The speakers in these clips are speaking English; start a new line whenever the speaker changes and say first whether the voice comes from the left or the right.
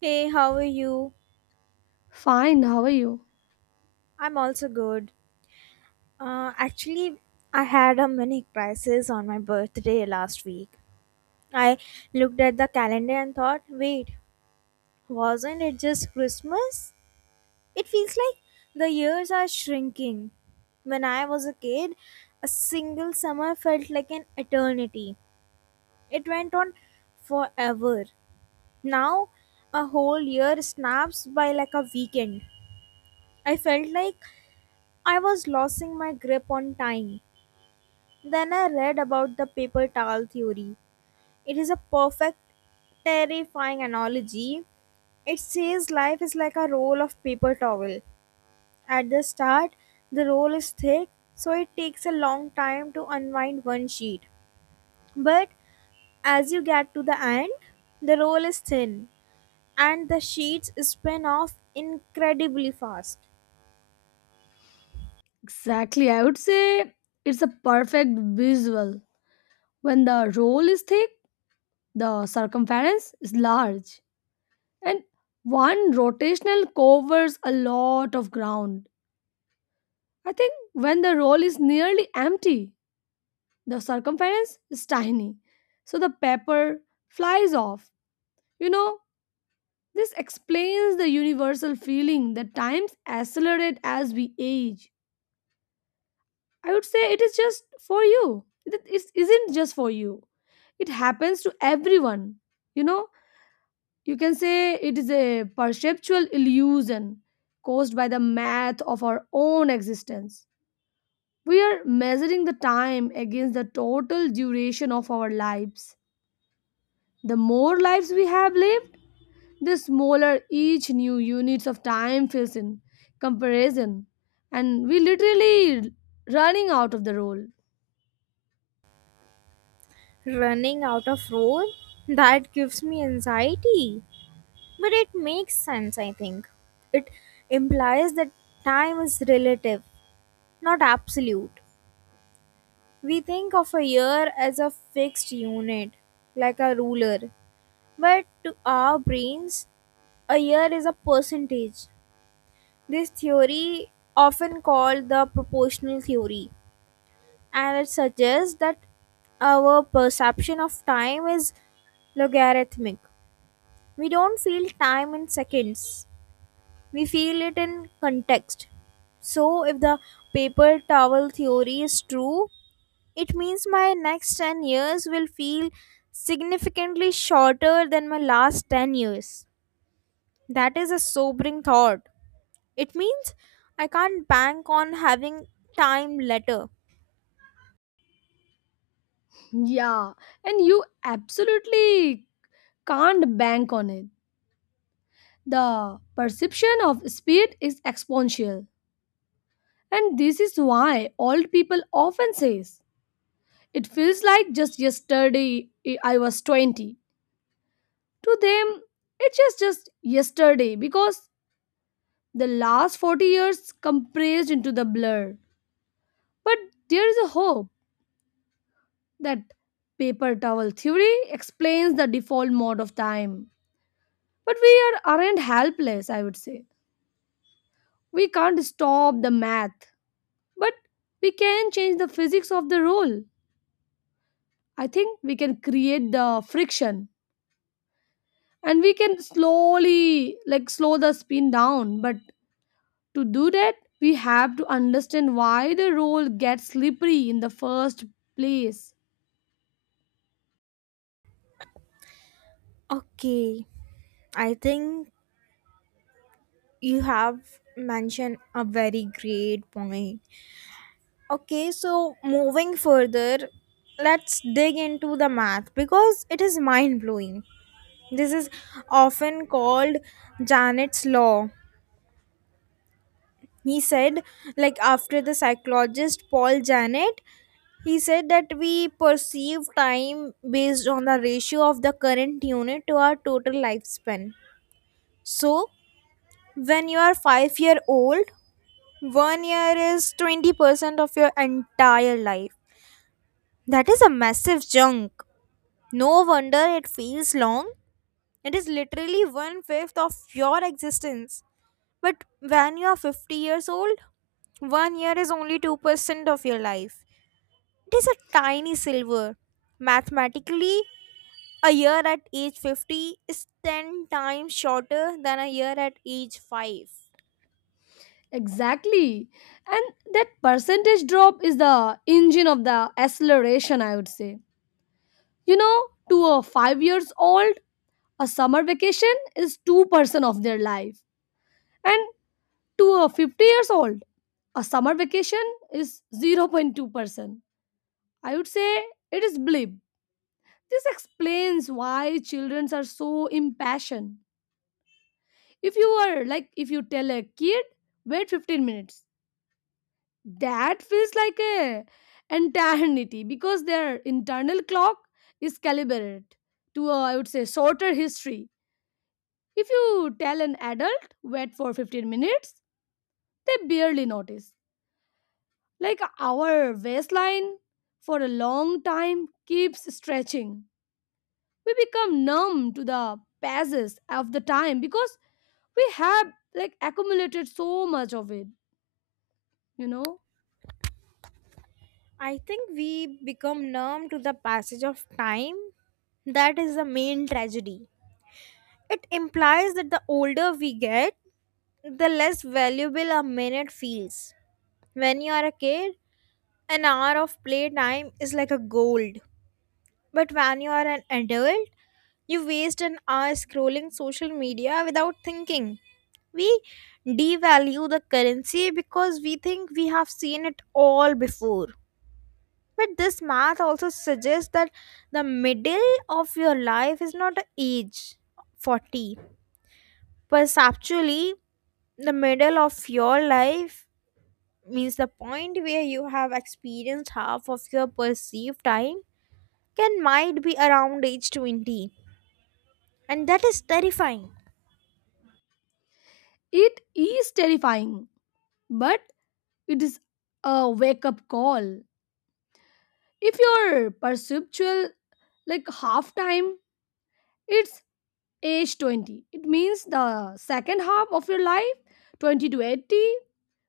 right: Hey, how are you?
left: Fine, how are you?
right: I'm also good. Actually, I had a mini crisis on my birthday last week. I looked at the calendar and thought, wait, wasn't it just Christmas? It feels like the years are shrinking. When I was a kid, a single summer felt like an eternity. It went on forever. Now, a whole year snaps by like a weekend. I felt like I was losing my grip on time. Then I read about the paper towel theory. It is a perfect, terrifying analogy. It says life is like a roll of paper towel. At the start, the roll is thick, so it takes a long time to unwind one sheet. But as you get to the end, the roll is thin and the sheets spin off incredibly fast.
left: Exactly, I would say it's a perfect visual. When the roll is thick, the circumference is large, and one rotational covers a lot of ground. I think when the roll is nearly empty, the circumference is tiny, so the paper flies off. You know, this explains the universal feeling that times accelerate as we age. I would say it is just for you. It isn't just for you. It happens to everyone. You know, you can say it is a perceptual illusion caused by the math of our own existence. We are measuring the time against the total duration of our lives. The more lives we have lived, the smaller each new units of time feels in comparison. And we literally running out of the role.
right: Running out of roll? That gives me anxiety. But it makes sense, I think. It implies that time is relative, not absolute. We think of a year as a fixed unit, like a ruler. But to our brains, a year is a percentage. This theory, often called the proportional theory, and it suggests that our perception of time is logarithmic. We don't feel time in seconds, we feel it in context. So if the paper towel theory is true, it means my next 10 years will feel significantly shorter than my last 10 years. That is a sobering thought. It means I can't bank on having time later.
left: Yeah, and you absolutely can't bank on it. The perception of speed is exponential, and this is why old people often says it feels like just yesterday I was 20. To them, it's just yesterday because the last 40 years compressed into the blur. But there is a hope that paper towel theory explains the default mode of time. But we aren't helpless, I would say. We can't stop the math, but we can change the physics of the roll. I think we can create the friction, and we can slow the spin down, but to do that, we have to understand why the roll gets slippery in the first place.
right: Okay, I think you have mentioned a very great point. Okay, so moving further, let's dig into the math because it is mind blowing. This is often called Janet's law. He said, like after the psychologist Paul Janet, he said that we perceive time based on the ratio of the current unit to our total lifespan. So, when you are 5-year-old, 1 year is 20% of your entire life. That is a massive chunk. No wonder it feels long. It is literally one fifth of your existence. But when you are 50 years old, 1 year is only 2% of your life. It is a tiny silver. Mathematically, a year at age 50 is 10 times shorter than a year at age 5.
left: Exactly. And that percentage drop is the engine of the acceleration, I would say. You know, to a 5 years old, a summer vacation is 2% of their life. And to a 50 years old, a summer vacation is 0.2%. I would say it is blip. This explains why children are so impassioned. If you tell a kid, wait 15 minutes, that feels like a eternity because their internal clock is calibrated to a, I would say, shorter history. If you tell an adult, wait for 15 minutes, they barely notice. Like our waistline for a long time keeps stretching. We become numb to the passes of the time because we have accumulated so much of it, you know.
right: I think we become numb to the passage of time. That is the main tragedy. It implies that the older we get, the less valuable a minute feels. When you are a kid, an hour of playtime is like a gold. But when you are an adult, you waste an hour scrolling social media without thinking. We devalue the currency because we think we have seen it all before. But this math also suggests that the middle of your life is not an age 40. Perceptually, the middle of your life means the point where you have experienced half of your perceived time. Can might be around age 20, and that is terrifying.
left: It is terrifying, but it is a wake up call. If your perceptual like half time, it's age 20. It means the second half of your life, 20 to 80,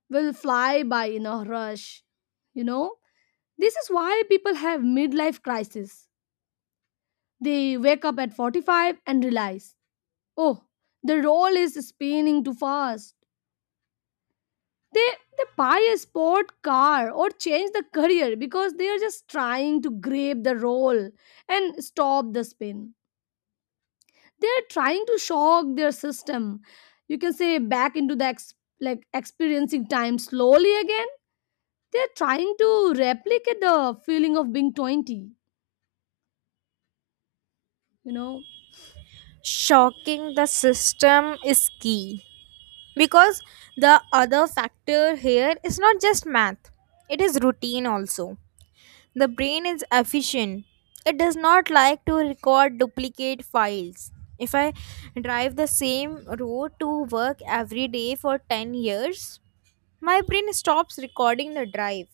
left: will fly by in a rush. You know, This is why people have midlife crisis. They wake up at 45 and realize, oh, the role is spinning too fast. They, they buy a sport car or change the career because they are just trying to grab the role and stop the spin. They are trying to shock their system. You can say back into the experiencing time slowly again. They are trying to replicate the feeling of being 20. you know
right: Shocking the system is key because the other factor here is not just math, it is routine also. The brain is efficient. It does not like to record duplicate files. If I drive the same road to work every day for 10 years, my brain stops recording the drive.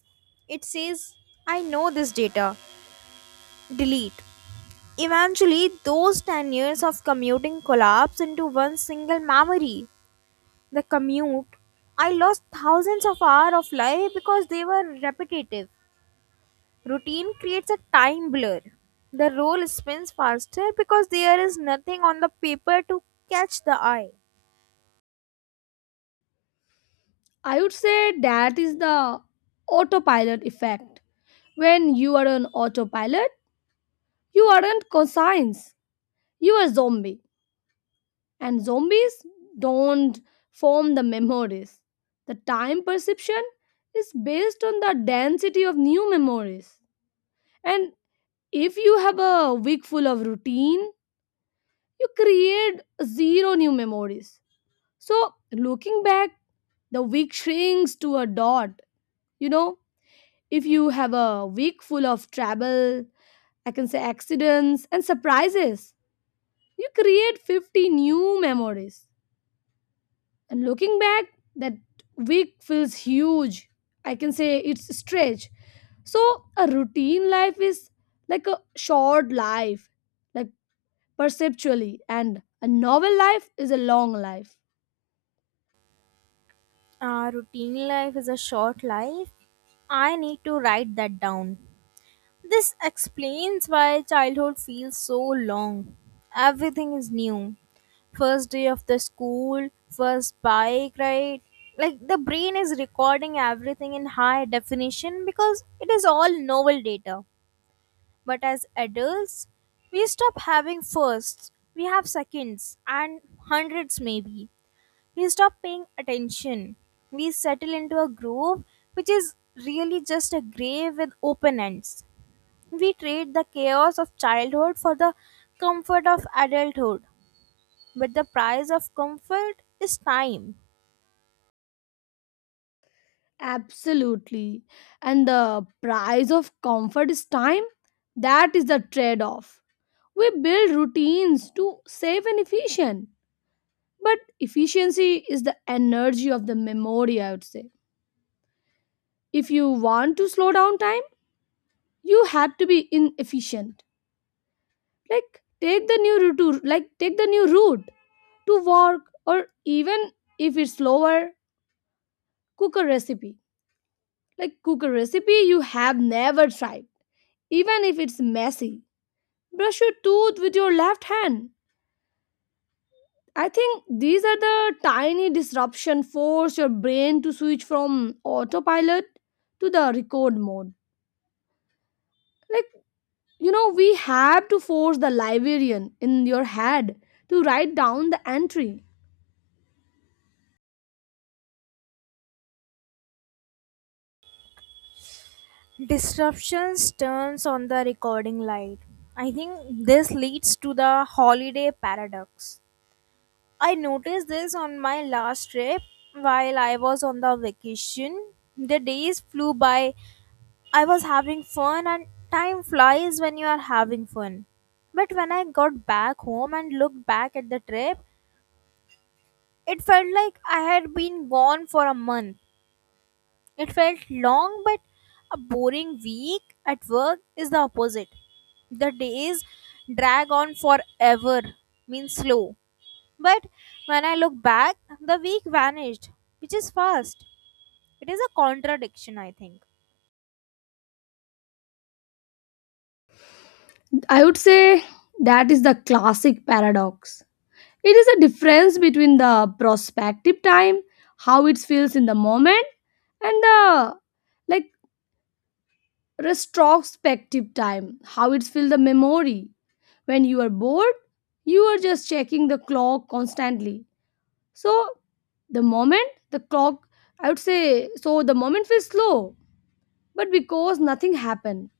right: It says, I know this data, delete. Eventually, those 10 years of commuting collapse into one single memory. The commute. I lost thousands of hours of life because they were repetitive. Routine creates a time blur. The roll spins faster because there is nothing on the paper to catch the eye.
left: I would say that is the autopilot effect. When you are on autopilot, you aren't conscious. You are zombie. And zombies don't form the memories. The time perception is based on the density of new memories. And if you have a week full of routine, you create zero new memories. So looking back, the week shrinks to a dot. You know, If you have a week full of travel, I can say accidents and surprises, you create 50 new memories. And looking back, that week feels huge. I can say it's stretch. So a routine life is like a short life, like perceptually, and a novel life is a long life.
right: Ah, routine life is a short life. I need to write that down. This explains why childhood feels so long. Everything is new. First day of the school, first bike ride. Like the brain is recording everything in high definition because it is all novel data. But as adults, we stop having firsts, we have seconds, and hundreds maybe. We stop paying attention. We settle into a groove which is really just a grave with open ends. We trade the chaos of childhood for the comfort of adulthood, but the price of comfort is time.
left: Absolutely. And the price of comfort is time. That is the trade off. We build routines to save and efficient. But efficiency is the energy of the memory, I would say. If you want to slow down time, you have to be inefficient. Like take the new route to work, or even if it's slower, cook a recipe. Cook a recipe you have never tried, even if it's messy. Brush your tooth with your left hand. I think these are the tiny disruption force your brain to switch from autopilot to the record mode. like we have to force the librarian in your head to write down the entry.
right: Disruptions turns on the recording light. I think this leads to the holiday paradox. I noticed this on my last trip while I was on the vacation. The days flew by. I was having fun and time flies when you are having fun. But when I got back home and looked back at the trip, it felt like I had been gone for a month. It felt long, but a boring week at work is the opposite. The days drag on forever, means slow. But when I look back, the week vanished, which is fast. It is a contradiction, I think.
left: I would say that is the classic paradox. It is a difference between the prospective time, how it feels in the moment, and the like retrospective time, how it fills the memory. When you are bored, you are just checking the clock constantly. So the moment the clock, I would say, so the moment feels slow, but because nothing happened,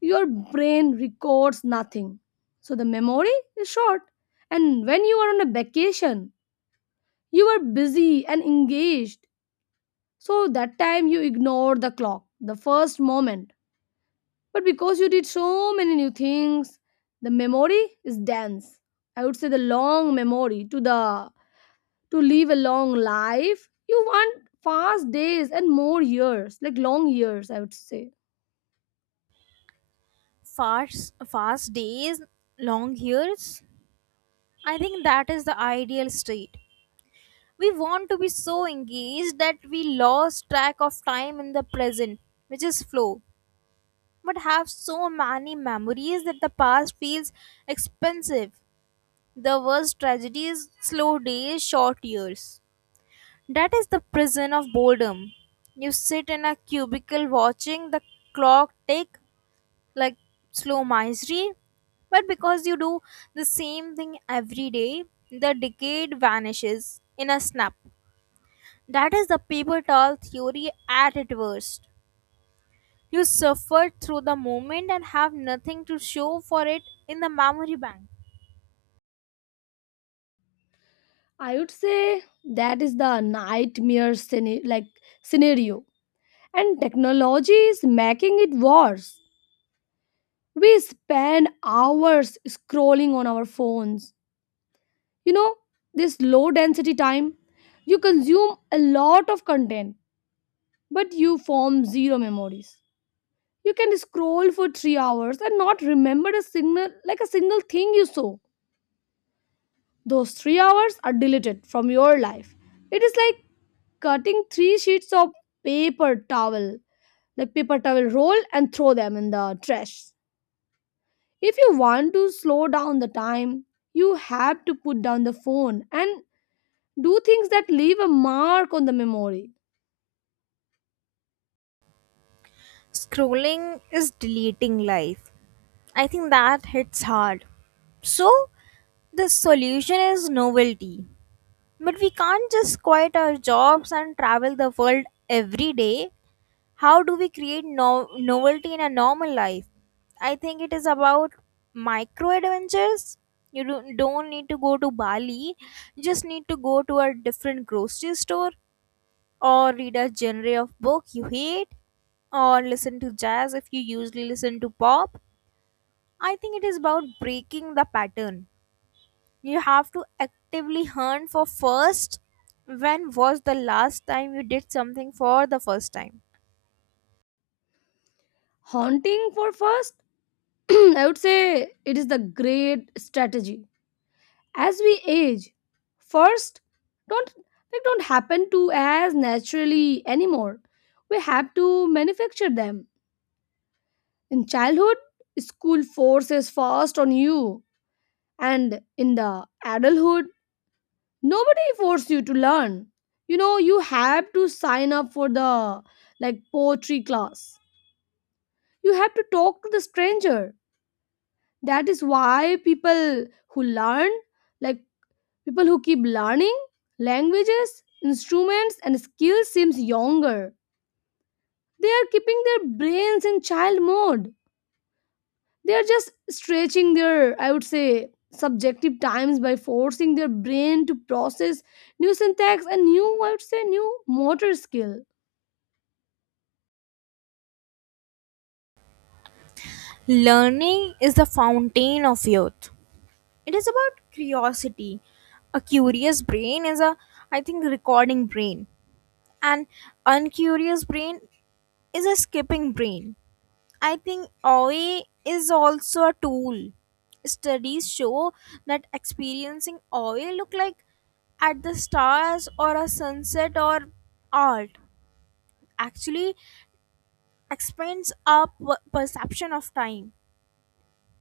left: your brain records nothing. So the memory is short. And when you are on a vacation, you are busy and engaged. So that time you ignore the clock, the first moment. But because you did so many new things, the memory is dense. I would say the long memory to the to live a long life. You want fast days and more years, like long years, I would say.
right: Fast, fast days, long years. I think that is the ideal state. We want to be so engaged that we lost track of time in the present, which is flow, but have so many memories that the past feels expensive. The worst tragedy is slow days, short years. That is the prison of boredom. You sit in a cubicle watching the clock tick, like slow misery, but because you do the same thing every day, the decade vanishes in a snap. That is the paper towel theory at its worst. You suffer through the moment and have nothing to show for it in the memory bank.
left: I would say that is the nightmare scenario. And technology is making it worse. We spend hours scrolling on our phones. You know this low density time. You consume a lot of content, but you form zero memories. You can scroll for 3 hours and not remember a signal like a single thing you saw. Those 3 hours are deleted from your life. It is like cutting three sheets of paper towel, like paper towel roll, and throw them in the trash. If you want to slow down the time, you have to put down the phone and do things that leave a mark on the memory.
right: Scrolling is deleting life. I think that hits hard. So, the solution is novelty. But we can't just quit our jobs and travel the world every day. How do we create novelty in a normal life? I think it is about micro adventures. You don't need to go to Bali, you just need to go to a different grocery store, or read a genre of book you hate, or listen to jazz if you usually listen to pop. I think it is about breaking the pattern. You have to actively hunt for first. When was the last time you did something for the first time?
left: Haunting for first. I would say it is the great strategy. As we age, first, don't don't happen to as naturally anymore. We have to manufacture them. In childhood, school forces fast on you, and in the adulthood, nobody force you to learn. You have to sign up for the poetry class. You have to talk to the stranger. That is why people who learn like People who keep learning languages, instruments, and skills seems younger. They are keeping their brains in child mode. They are just stretching their, I would say, subjective times by forcing their brain to process new syntax and new, I would say, new motor skill.
right: Learning is the fountain of youth. It is about curiosity. A curious brain is a, I think, recording brain. An uncurious brain is a skipping brain. I think OA is also a tool. Studies show that experiencing OA look like at the stars or a sunset or art actually expands our perception of time.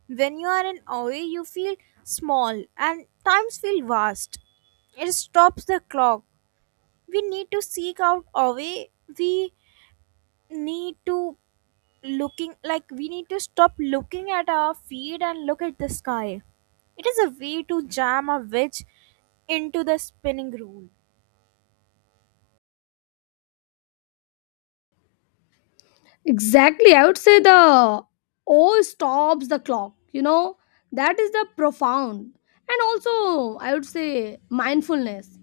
right: When you are in OA, you feel small and times feel vast. It stops the clock. We need to seek out OA. We need to looking like we need to stop looking at our feet and look at the sky. It is a way to jam a wedge into the spinning rule.
left: Exactly, I would say the all stops the clock. That is the profound, and also I would say mindfulness.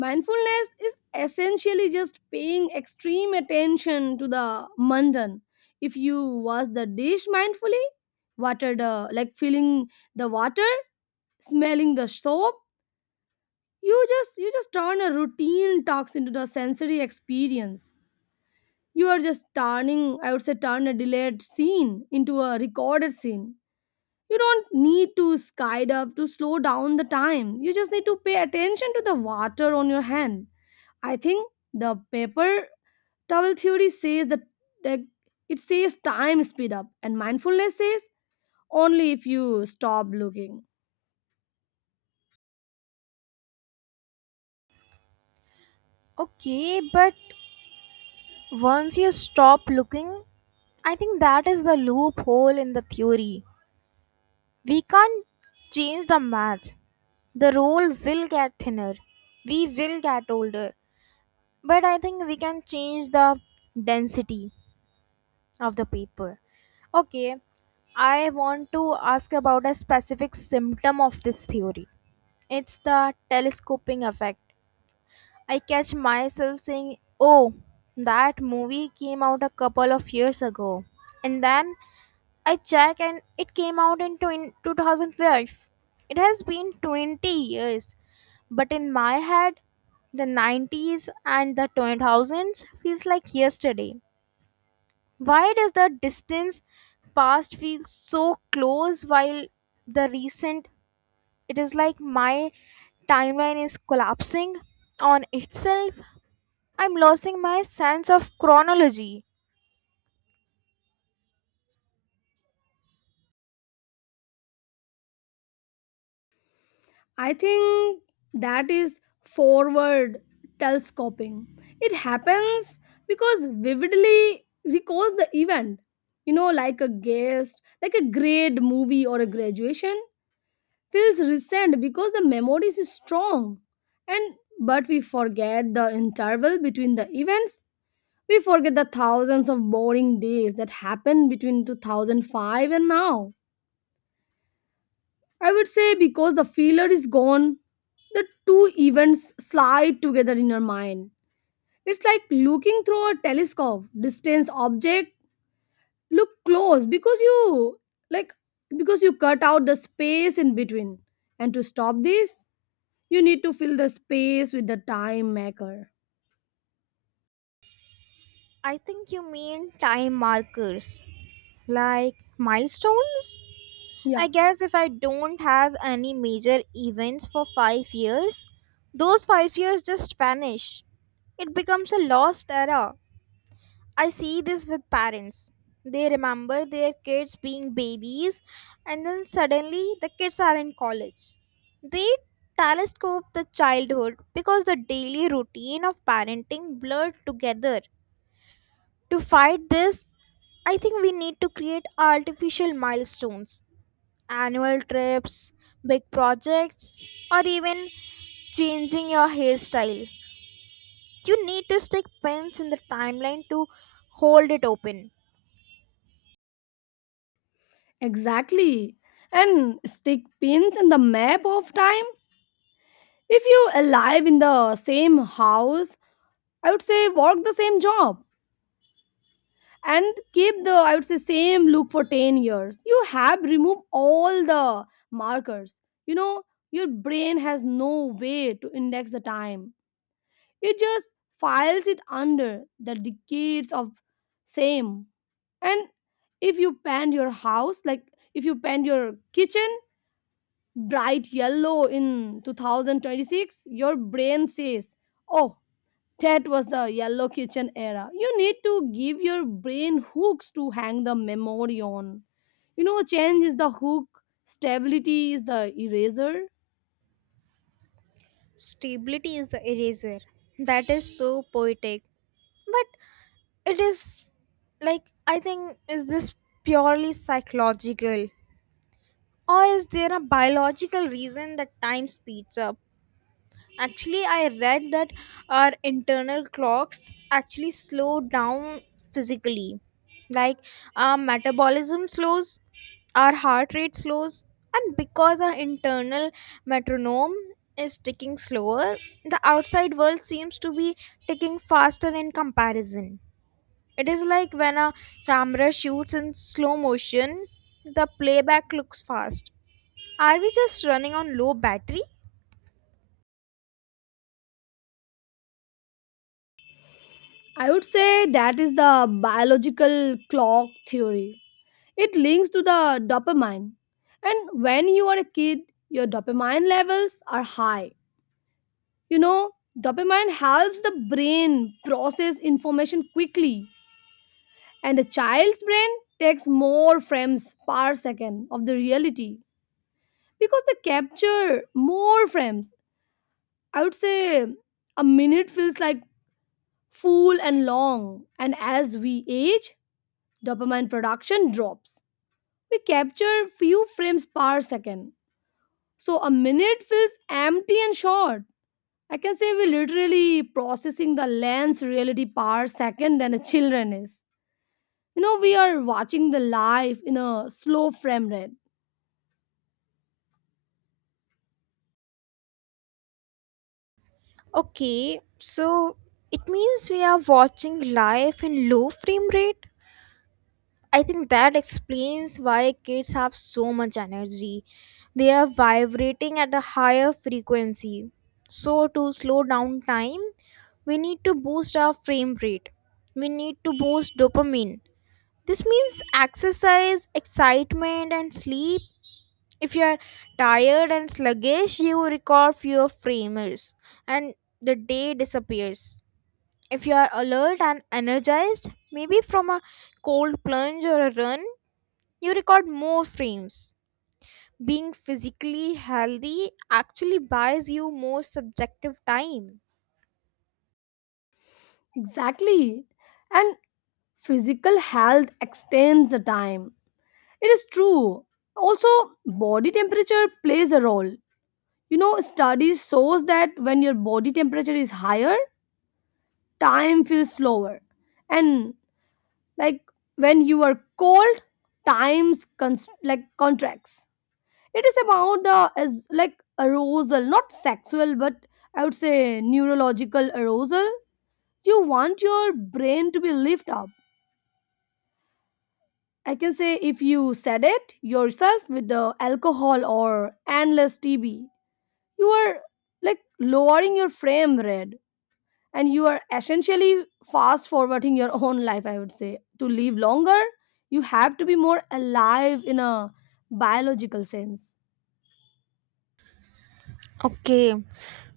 left: Mindfulness is essentially just paying extreme attention to the mundane. If you wash the dish mindfully, water the like feeling the water, smelling the soap, you just turn a routine talks into the sensory experience. You are just turning, I would say, turn a delayed scene into a recorded scene. You don't need to skydive to slow down the time. You just need to pay attention to the water on your hand. I think the paper towel theory says that it says time speed up, and mindfulness says only if you stop looking.
right: Okay, but once you stop looking, I think that is the loophole in the theory. We can't change the math. The role will get thinner. We will get older. But I think we can change the density of the paper. Okay, I want to ask about a specific symptom of this theory. It's the telescoping effect. I catch myself saying, oh, that movie came out a couple of years ago. And then I check and it came out in 2005. It has been 20 years. But in my head, the 90s and the 2000s feels like yesterday. Why does the distance past feel so close while the recent, it is like my timeline is collapsing on itself? I'm losing my sense of chronology.
left: I think that is forward telescoping. It happens because vividly recalls the event. Like a guest, like a grade movie or a graduation feels recent because the memory is strong, and but we forget the interval between the events. We forget the thousands of boring days that happened between 2005 and now. I would say because the feeler is gone, the two events slide together in your mind. It's like looking through a telescope, distance object, look close because you like because you cut out the space in between. And to stop this, you need to fill the space with the time maker.
right: I think you mean time markers, like milestones.
left: Yeah,
right: I guess if I don't have any major events for 5 years, those 5 years just vanish. It becomes a lost era. I see this with parents. They remember their kids being babies, and then suddenly the kids are in college. They telescope the childhood because the daily routine of parenting blurred together. To fight this, I think we need to create artificial milestones, annual trips, big projects, or even changing your hairstyle. You need to stick pins in the timeline to hold it open.
left: exactly. And stick pins in the map of time. If you alive in the same house, I would say work the same job, and keep the, I would say, same look for 10 years, you have removed all the markers. you know your brain has no way to index the time. It just files it under the decades of same. And if you paint your house, if you paint your kitchen bright yellow in 2026, your brain says, oh, that was the yellow kitchen era. You need to give your brain hooks to hang the memory on. Change is the hook, stability is the eraser.
right: Stability is the eraser. That is so poetic. But it is like, I think, is this purely psychological? Or is there a biological reason that time speeds up? Actually, I read that our internal clocks actually slow down physically. Like our metabolism slows, our heart rate slows, and because our internal metronome is ticking slower, the outside world seems to be ticking faster in comparison. It is like when a camera shoots in slow motion, the playback looks fast. Are we just running on low battery?
left: I would say that is the biological clock theory. It links to the dopamine. And when you are a kid, your dopamine levels are high. You know, Dopamine helps the brain process information quickly. And a child's brain takes more frames per second of the reality because they capture more frames. I would say a minute feels like full and long. And as we age, dopamine production drops. We capture few frames per second. So a minute feels empty and short. I can say we're literally processing the lens reality per second than a children is. We are watching the life in a slow frame rate.
right: Okay, so it means we are watching life in low frame rate. I think that explains why kids have so much energy. They are vibrating at a higher frequency. So, to slow down time, we need to boost our frame rate. We need to boost dopamine. This means exercise, excitement, and sleep. If you are tired and sluggish, you record fewer framers, and the day disappears. If you are alert and energized, maybe from a cold plunge or a run, you record more frames. Being physically healthy actually buys you more subjective time.
left: Exactly. And physical health extends the time. It is true. Also, body temperature plays a role. Studies shows that when your body temperature is higher, time feels slower. And like when you are cold, times contracts. It is about the as like arousal, not sexual, but I would say neurological arousal. You want your brain to be lifted up. I can say if you said it yourself with the alcohol or endless TB, you are lowering your frame rate, and you are essentially fast forwarding your own life, I would say. To live longer, you have to be more alive in a biological sense.
right: Okay,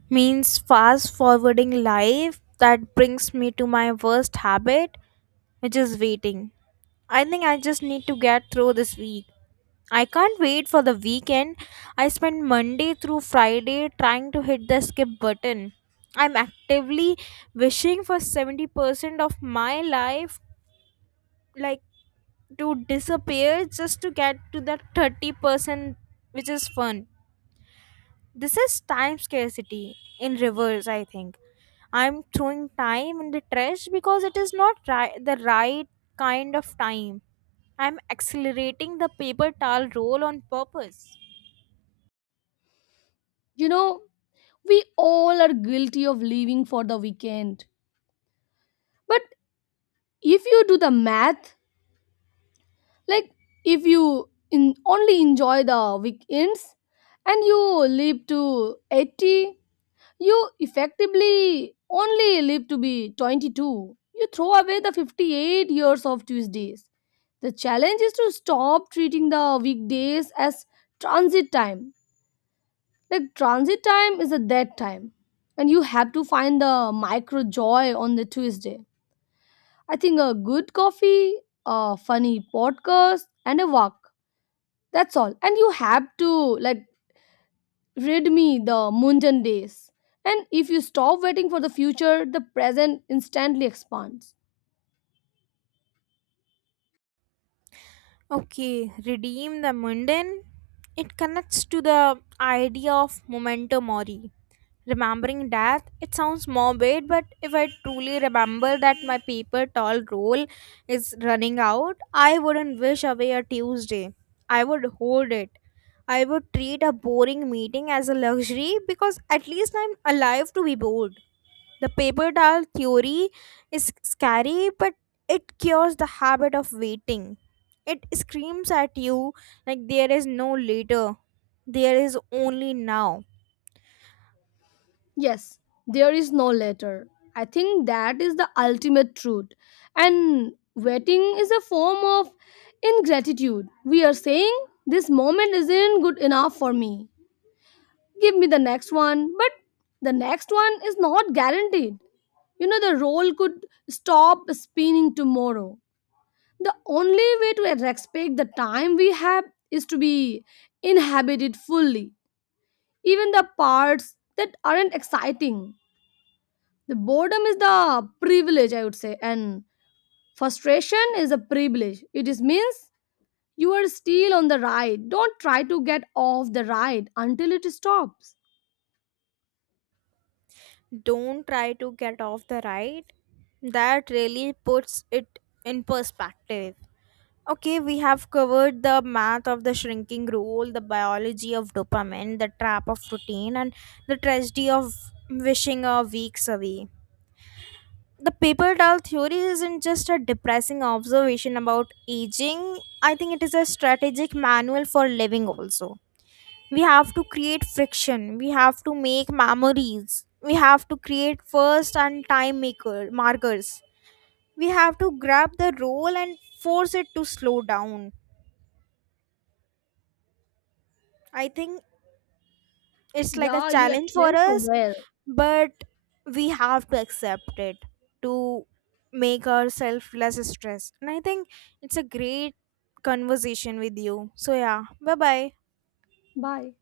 right: means fast forwarding life that brings me to my worst habit, which is waiting. I think I just need to get through this week. I can't wait for the weekend. I spent Monday through Friday trying to hit the skip button. I'm actively wishing for 70% of my life like to disappear just to get to that 30% which is fun. This is time scarcity in reverse, I think. I'm throwing time in the trash because it is not the right kind of time. I'm accelerating the paper towel roll on purpose.
left: You know, we all are guilty of living for the weekend. But if you do the math, like if you in, only enjoy the weekends and you live to 80, you effectively only live to be 22. You throw away the 58 years of tuesdays. The challenge is to stop treating the weekdays as transit time. Like transit time is a dead time, and you have to find the micro joy on the tuesday. I think a good coffee, a funny podcast, and a walk. That's all. And you have to like rid me the mundane days. And if you stop waiting for the future, the present instantly expands.
right: Okay, redeem the mundane. It connects to the idea of memento mori. Remembering death, it sounds morbid, but if I truly remember that my paper towel roll is running out, I wouldn't wish away a Tuesday. I would hold it. I would treat a boring meeting as a luxury because at least I'm alive to be bored. The paper doll theory is scary, but it cures the habit of waiting. It screams at you like there is no later, there is only now.
left: Yes, there is no later. I think that is the ultimate truth. And waiting is a form of ingratitude. We are saying this moment isn't good enough for me. Give me the next one. But the next one is not guaranteed. The roll could stop spinning tomorrow. The only way to respect the time we have is to be inhabited fully, even the parts that aren't exciting. The boredom is the privilege, I would say, and frustration is a privilege. It is means you are still on the ride. Don't try to get off the ride until it stops.
right: Don't try to get off the ride. That really puts it in perspective. Okay, we have covered the math of the shrinking rule, the biology of dopamine, the trap of routine, and the tragedy of wishing a weeks away. The paper doll theory isn't just a depressing observation about aging. I think it is a strategic manual for living also. We have to create friction, we have to make memories, we have to create first and time maker markers. We have to grab the role and force it to slow down. I think it's like a
left: Yeah, you
right: challenge for
left: explained so
right: us.
left: well.
right: But we have to accept it to make ourselves less stressed, and I think it's a great conversation with you. So yeah, bye bye.
left: Bye.